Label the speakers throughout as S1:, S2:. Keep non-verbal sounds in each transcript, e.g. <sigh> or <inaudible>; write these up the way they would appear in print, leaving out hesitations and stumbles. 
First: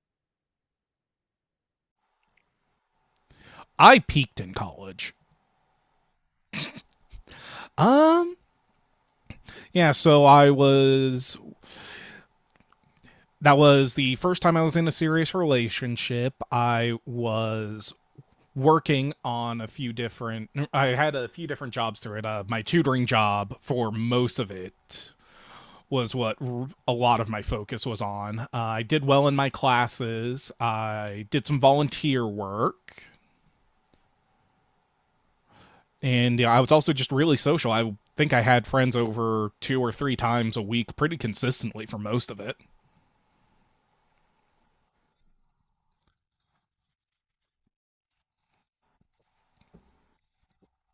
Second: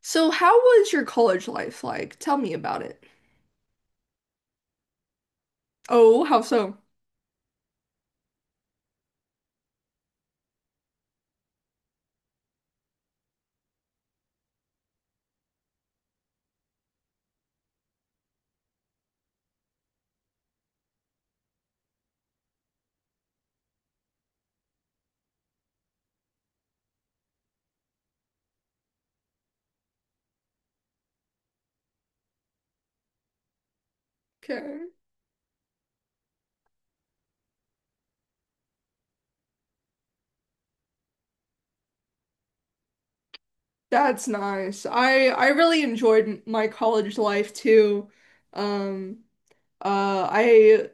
S1: So, how was your college life like? Tell me about it.
S2: I peaked in college.
S1: Oh, how so?
S2: Um, yeah, so I was That was the first time I was in a serious relationship. I had a few different jobs through it. My tutoring job for most of it was what a lot of my focus was on. I did well in my classes. I did some volunteer work.
S1: Okay.
S2: And yeah, I was also just really social. I think I had friends over two or three times a week pretty consistently for most of it.
S1: That's nice. I really enjoyed my college life too. Um, I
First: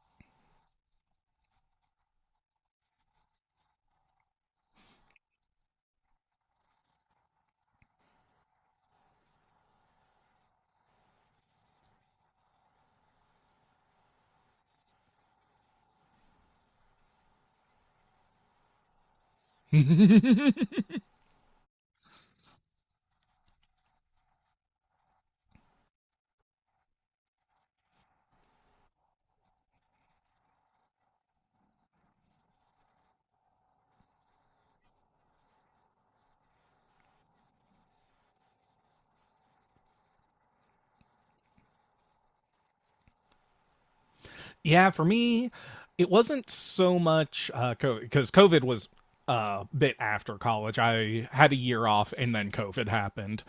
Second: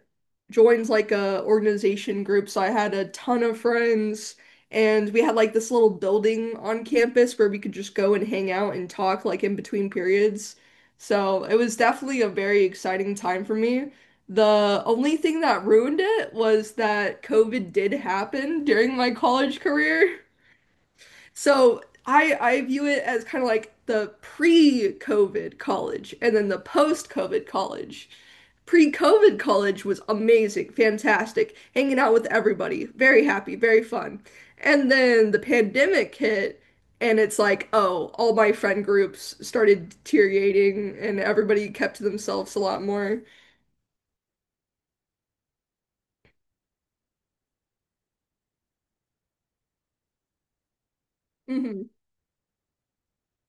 S1: joined like a organization group, so I had a ton of friends, and we had like this little building on campus where we could just go and hang out and talk like in between periods. So it was definitely a very exciting time for me. The only thing that ruined it was that COVID did happen during my college career. <laughs>
S2: <laughs>
S1: So I view it as kind of like the pre-COVID college and then the post-COVID college. Pre-COVID college was amazing, fantastic, hanging out with everybody, very happy, very fun. And then the pandemic hit and it's like, oh, all my friend groups started deteriorating and everybody kept to themselves a lot more.
S2: Yeah, for me, it wasn't so much COVID, because COVID was a bit after college. I had a year
S1: Mhm.
S2: off and then COVID happened.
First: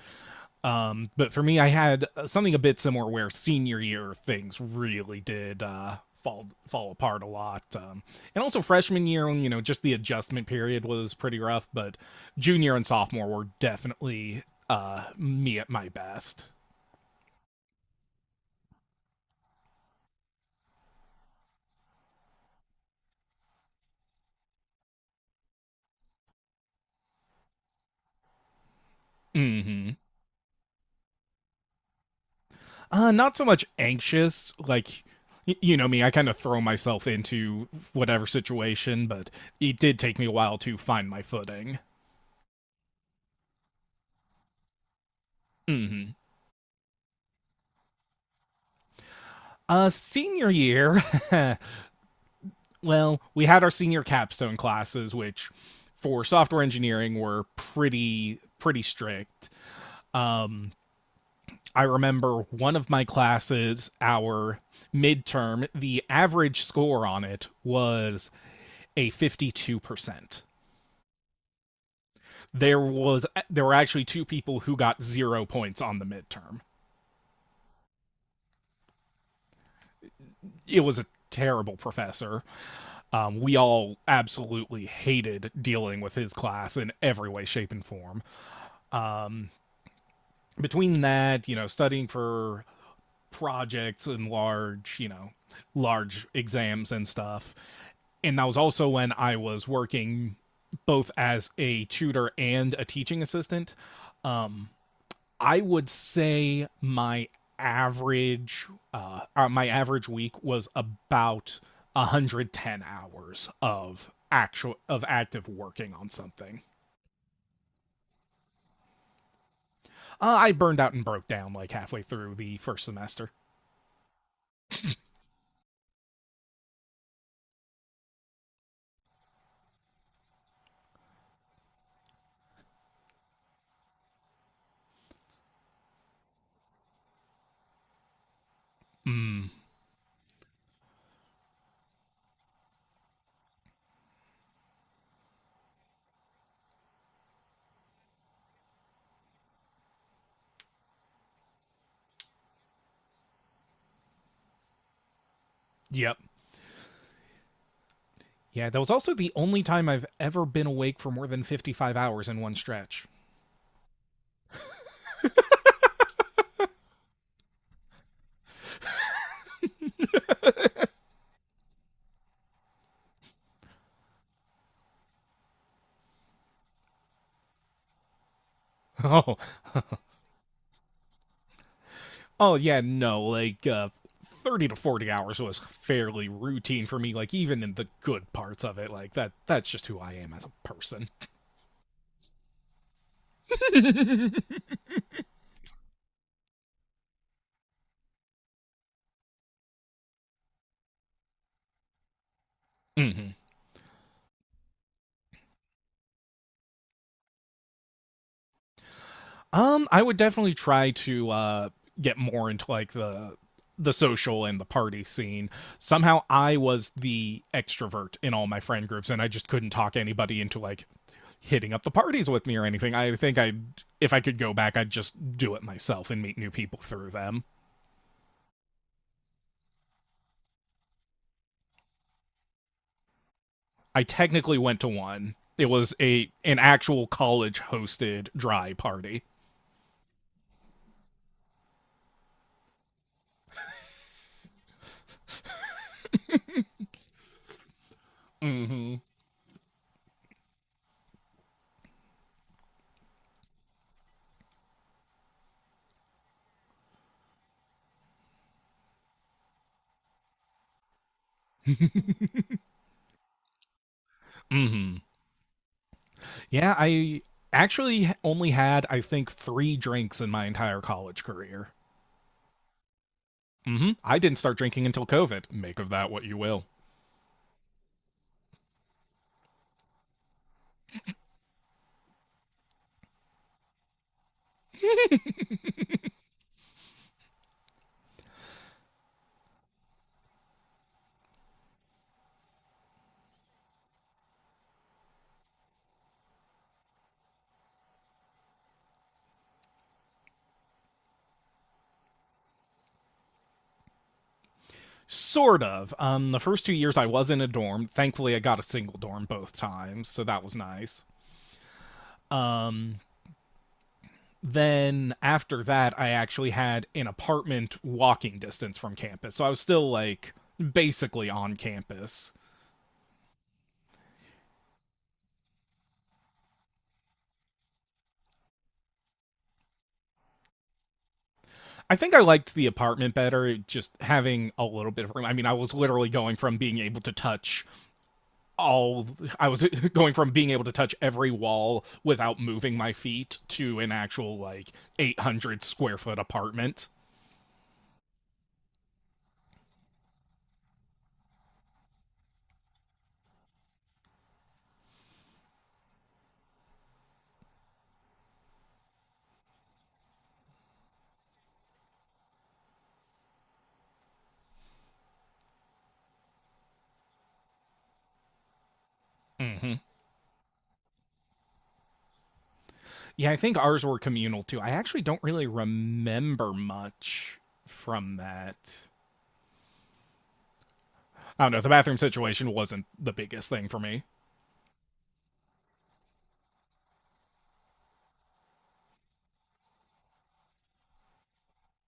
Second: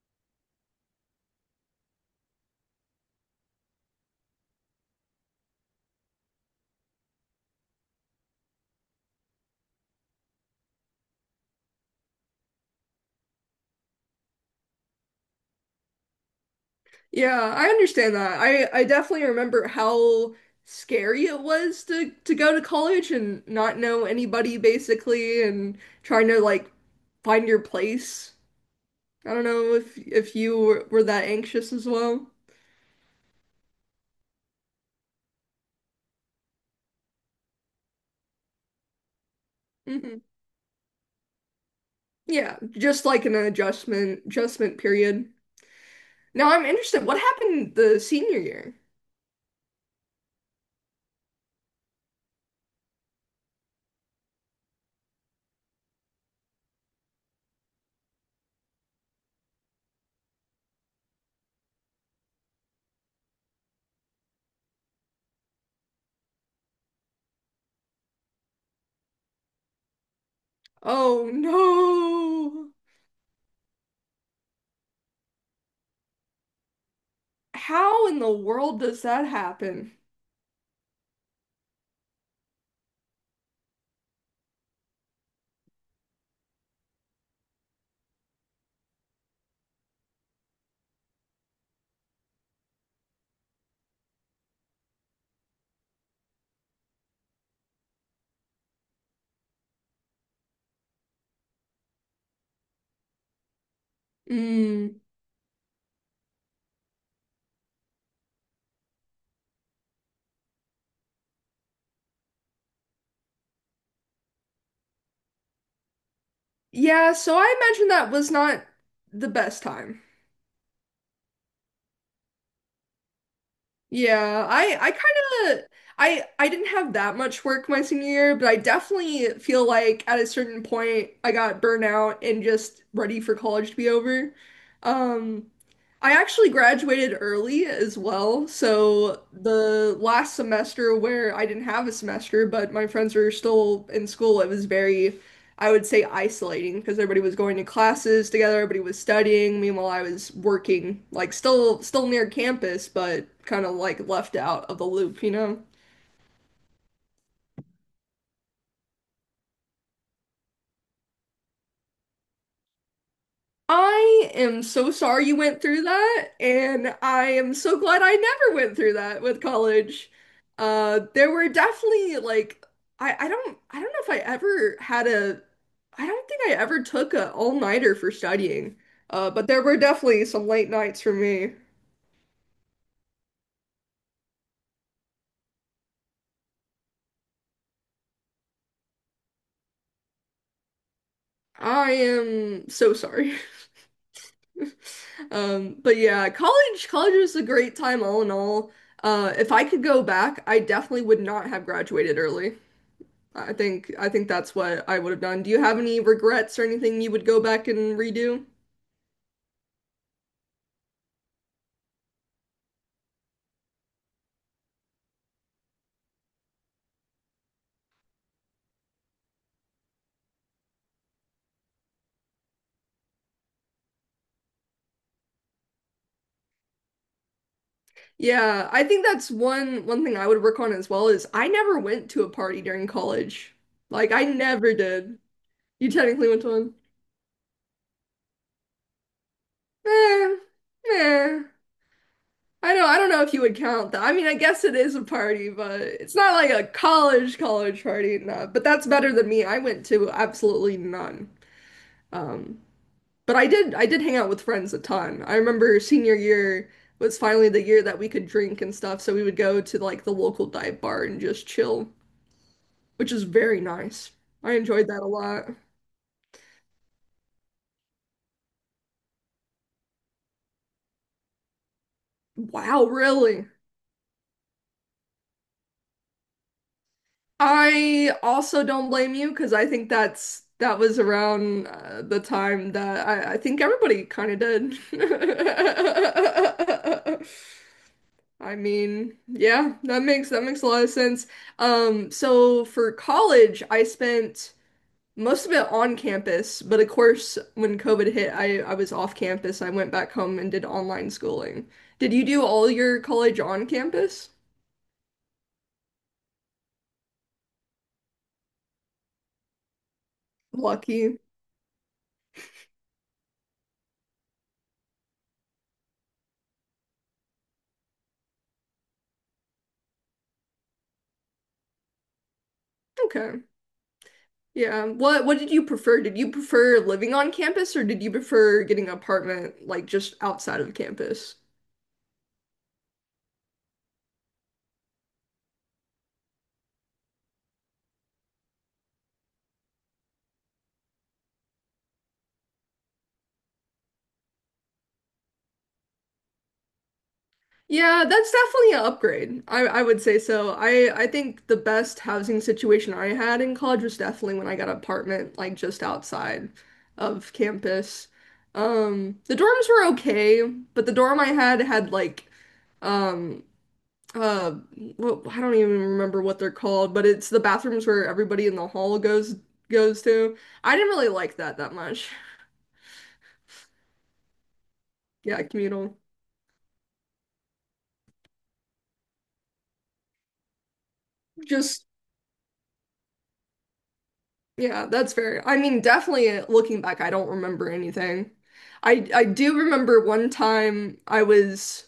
S2: But for me, I had something a bit similar where senior year things really did fall apart a lot, and also freshman year, you know, just the adjustment period was pretty rough. But junior and sophomore were definitely me at my best.
S1: Yeah, I understand that. I definitely remember how scary it was to go to college and not know anybody basically and trying to like find your place. I don't know if
S2: hmm
S1: if you were that anxious as well.
S2: Not so much anxious, like you know me, I kind of throw myself into whatever situation, but it did take
S1: Hmm.
S2: me a while to find my footing.
S1: Yeah, just like an adjustment period.
S2: hmm
S1: Now I'm interested, what happened the senior year?
S2: Senior year, <laughs> well, we had our senior capstone classes, which for software engineering were pretty strict. Um, I remember one of my classes, our midterm, the average score on it was a 52%.
S1: Oh no.
S2: There were actually two people who got 0 points on the midterm.
S1: How in the world does that happen?
S2: It was a terrible professor. We all absolutely hated dealing with his class in every way shape and form. Between that, you know, studying for projects and large, you know, large exams and stuff. And that was also when I was working both as a tutor and a teaching assistant. Um,
S1: Mm.
S2: I would say average my average week was about 110 hours of active working on something.
S1: Yeah, so I imagine that was not the best time.
S2: I burned out and broke down like halfway through the first semester.
S1: Yeah, I kind of I didn't have that much work my senior year, but I definitely feel like at a certain point I got burnt out and just ready for college to be over. Um, I actually graduated early as well, so
S2: Mm,
S1: the last semester where I didn't have a semester, but my friends were still in school, it was very, I would say, isolating because everybody was going to classes together, everybody was studying. Meanwhile, I was working, like still near campus, but kind of like left out of the loop, you know?
S2: yep. Yeah, that was also the only time I've ever been awake for more than 55 hours in one stretch. <laughs>
S1: I am so sorry you went through that, and I am so glad I never went through that with college. There were definitely like I don't know if I ever had a I don't think I ever took a all-nighter for studying.
S2: Oh,
S1: But there were definitely some late nights for me.
S2: oh yeah, no, like 30 to 40 hours was fairly routine for me, like even in the good parts of it. Like that's just who I am as a person.
S1: I am so sorry. <laughs>
S2: <laughs>
S1: But yeah, college was a great time all in all. If I could go back, I definitely would not have graduated early.
S2: Mhm.
S1: I think that's what I would have done. Do you have any regrets or anything you would go back and redo?
S2: I would definitely try to get more into like the social and the party scene. Somehow I was the extrovert in all my friend groups and I just couldn't talk anybody into like hitting up the parties with me or anything. If I could go back, I'd just do it myself and meet new people through them.
S1: Yeah, I think that's one thing I would work on as well is I never went to a party during college.
S2: I
S1: Like I
S2: technically
S1: never
S2: went to
S1: did.
S2: one. It
S1: You
S2: was
S1: technically
S2: a
S1: went to
S2: an
S1: one?
S2: actual college hosted dry party.
S1: Eh, eh. I know I don't know if you would count that. I mean, I guess it is a party, but it's not like a college party, no. But that's
S2: Mm-hmm.
S1: better than me. I went to absolutely none. Um, but I did hang out with friends a ton. I remember senior year was finally the year that we could drink and stuff, so we would go to like the local dive bar and just chill, which is very nice. I enjoyed
S2: Mm-hmm.
S1: that a lot.
S2: Yeah, I actually only had, I think, 3 drinks in my entire college career.
S1: Wow, really?
S2: Mm-hmm. I didn't start drinking until COVID. Make of that what you will.
S1: I also don't blame you because I think that's that was around the time that I think everybody kind of did. <laughs> I mean, yeah, that makes a lot of sense. So for college, I spent most of it on campus, but of course, when COVID hit, I was off campus. I went back home and did online schooling. Did you do all your college on campus?
S2: Sort of. The first 2 years I was in a dorm. Thankfully, I got a single dorm both times, so that was nice.
S1: Lucky.
S2: Um, then after that, I actually had an apartment walking distance from campus. So I was still like basically on campus.
S1: Okay. Yeah. What did you prefer? Did you prefer living on campus or did you prefer getting an apartment like just outside of campus?
S2: I think I liked the apartment better, just having a little bit of room. I mean, I was literally going from being able to touch all, I was <laughs> going from being able to touch every wall without moving my feet to an actual like 800 square foot apartment.
S1: Yeah, that's definitely an upgrade. I would say so. I think the best housing situation I had in college was definitely when I got an apartment like just outside of campus. The dorms were okay, but the dorm I had had like um uh well I don't even remember what they're called, but it's the bathrooms where everybody in the hall goes
S2: Mm-hmm.
S1: goes to. I didn't really like that much.
S2: Yeah, I think ours were communal too. I actually don't
S1: Yeah,
S2: really
S1: communal.
S2: remember much from that. I don't know. The
S1: Just
S2: bathroom situation wasn't the biggest thing for me. <laughs>
S1: yeah, that's fair. I mean, definitely looking back, I don't remember anything. I do remember one time I was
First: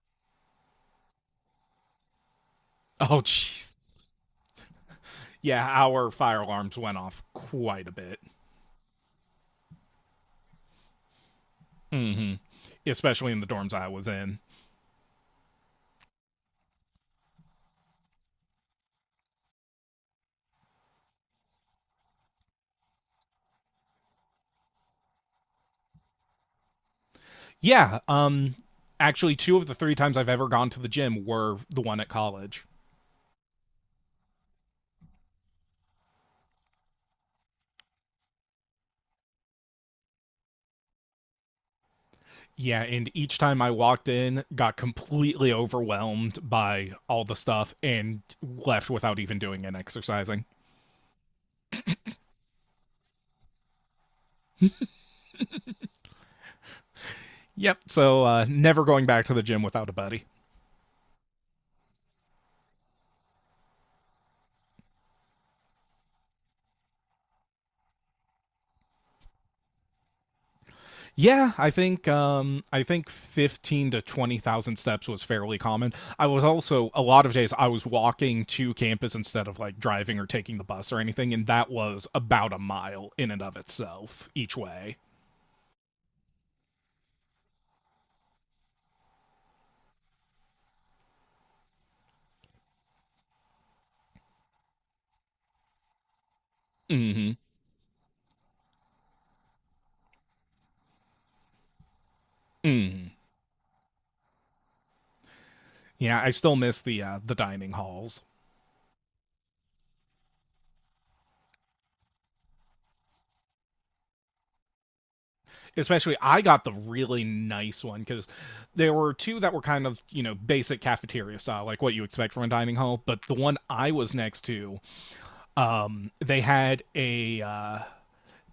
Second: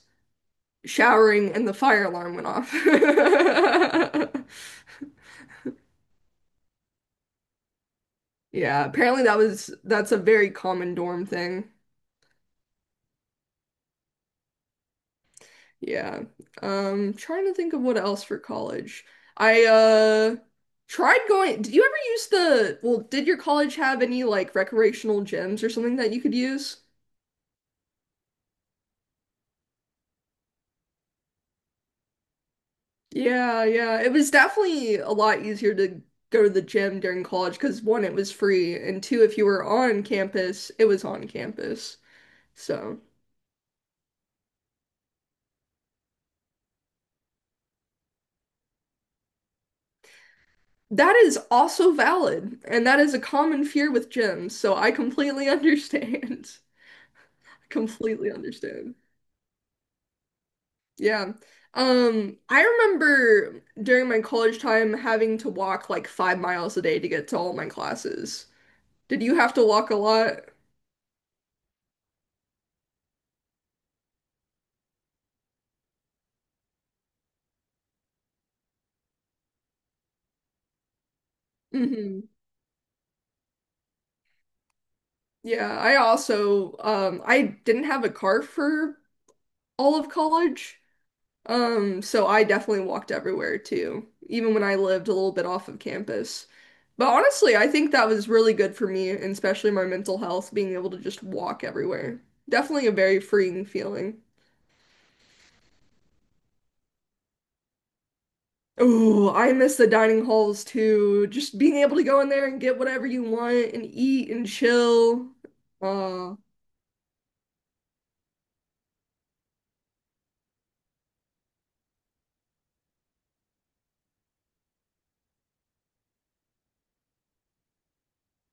S1: showering and the fire alarm went off.
S2: Oh, jeez.
S1: <laughs>
S2: Yeah, our fire alarms went off quite a bit.
S1: Yeah, apparently that was that's a very common dorm thing.
S2: hmm Especially in the dorms I was in.
S1: Yeah. Trying to think of what else for college. I tried going. Did you ever use the, well, did your college have any like recreational gyms or something that you could use?
S2: Yeah. Actually, two of the three times I've ever gone to the gym were the one at college.
S1: Yeah, yeah. It was definitely a lot easier to go to the gym during college because one, it was free, and two, if you were on campus, it was on campus.
S2: Yeah,
S1: So
S2: and each time I walked in, got completely overwhelmed by all the stuff and left without even doing an exercising.
S1: that is also valid, and that is a common fear with gyms, so I completely <laughs> understand. I
S2: Yep. So
S1: completely
S2: never
S1: understand.
S2: going back to the gym without a buddy.
S1: Yeah. I remember during my college time having to walk like 5 miles a day to get to all my classes. Did you have to walk a lot?
S2: Yeah, I think fifteen to twenty thousand steps was fairly common. I was also A lot of days I was walking to campus instead of like driving or taking the bus or anything, and that was
S1: Hmm.
S2: about a mile in and of itself each way.
S1: Yeah, I also I didn't have a car for all of college. So I definitely walked everywhere too, even when I lived a little bit off of campus. But
S2: Mm-hmm.
S1: honestly, I think that was really good for me, and especially my mental health, being able to just walk everywhere. Definitely a
S2: Mm.
S1: very freeing feeling.
S2: Yeah, I still miss the dining halls.
S1: Ooh, I miss the dining halls too. Just being able to go in there and get whatever you want and eat and chill.
S2: Especially,
S1: Uh,
S2: I got the really nice one because there were two that were kind of you know basic cafeteria style, like what you expect from a dining hall. But the one I was next to, um, they had a uh,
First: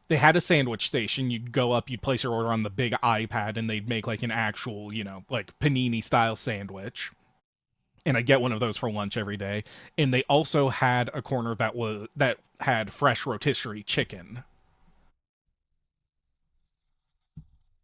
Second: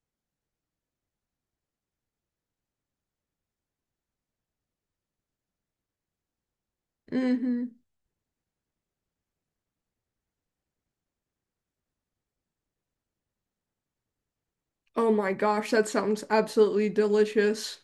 S2: they had a sandwich station. You'd go up, you'd place your order on the big iPad, and they'd make like an actual, you know, like panini style sandwich.
S1: hmm
S2: And I get one of those for lunch every day. And they also had a corner that had fresh rotisserie chicken
S1: Oh my gosh, that sounds absolutely delicious.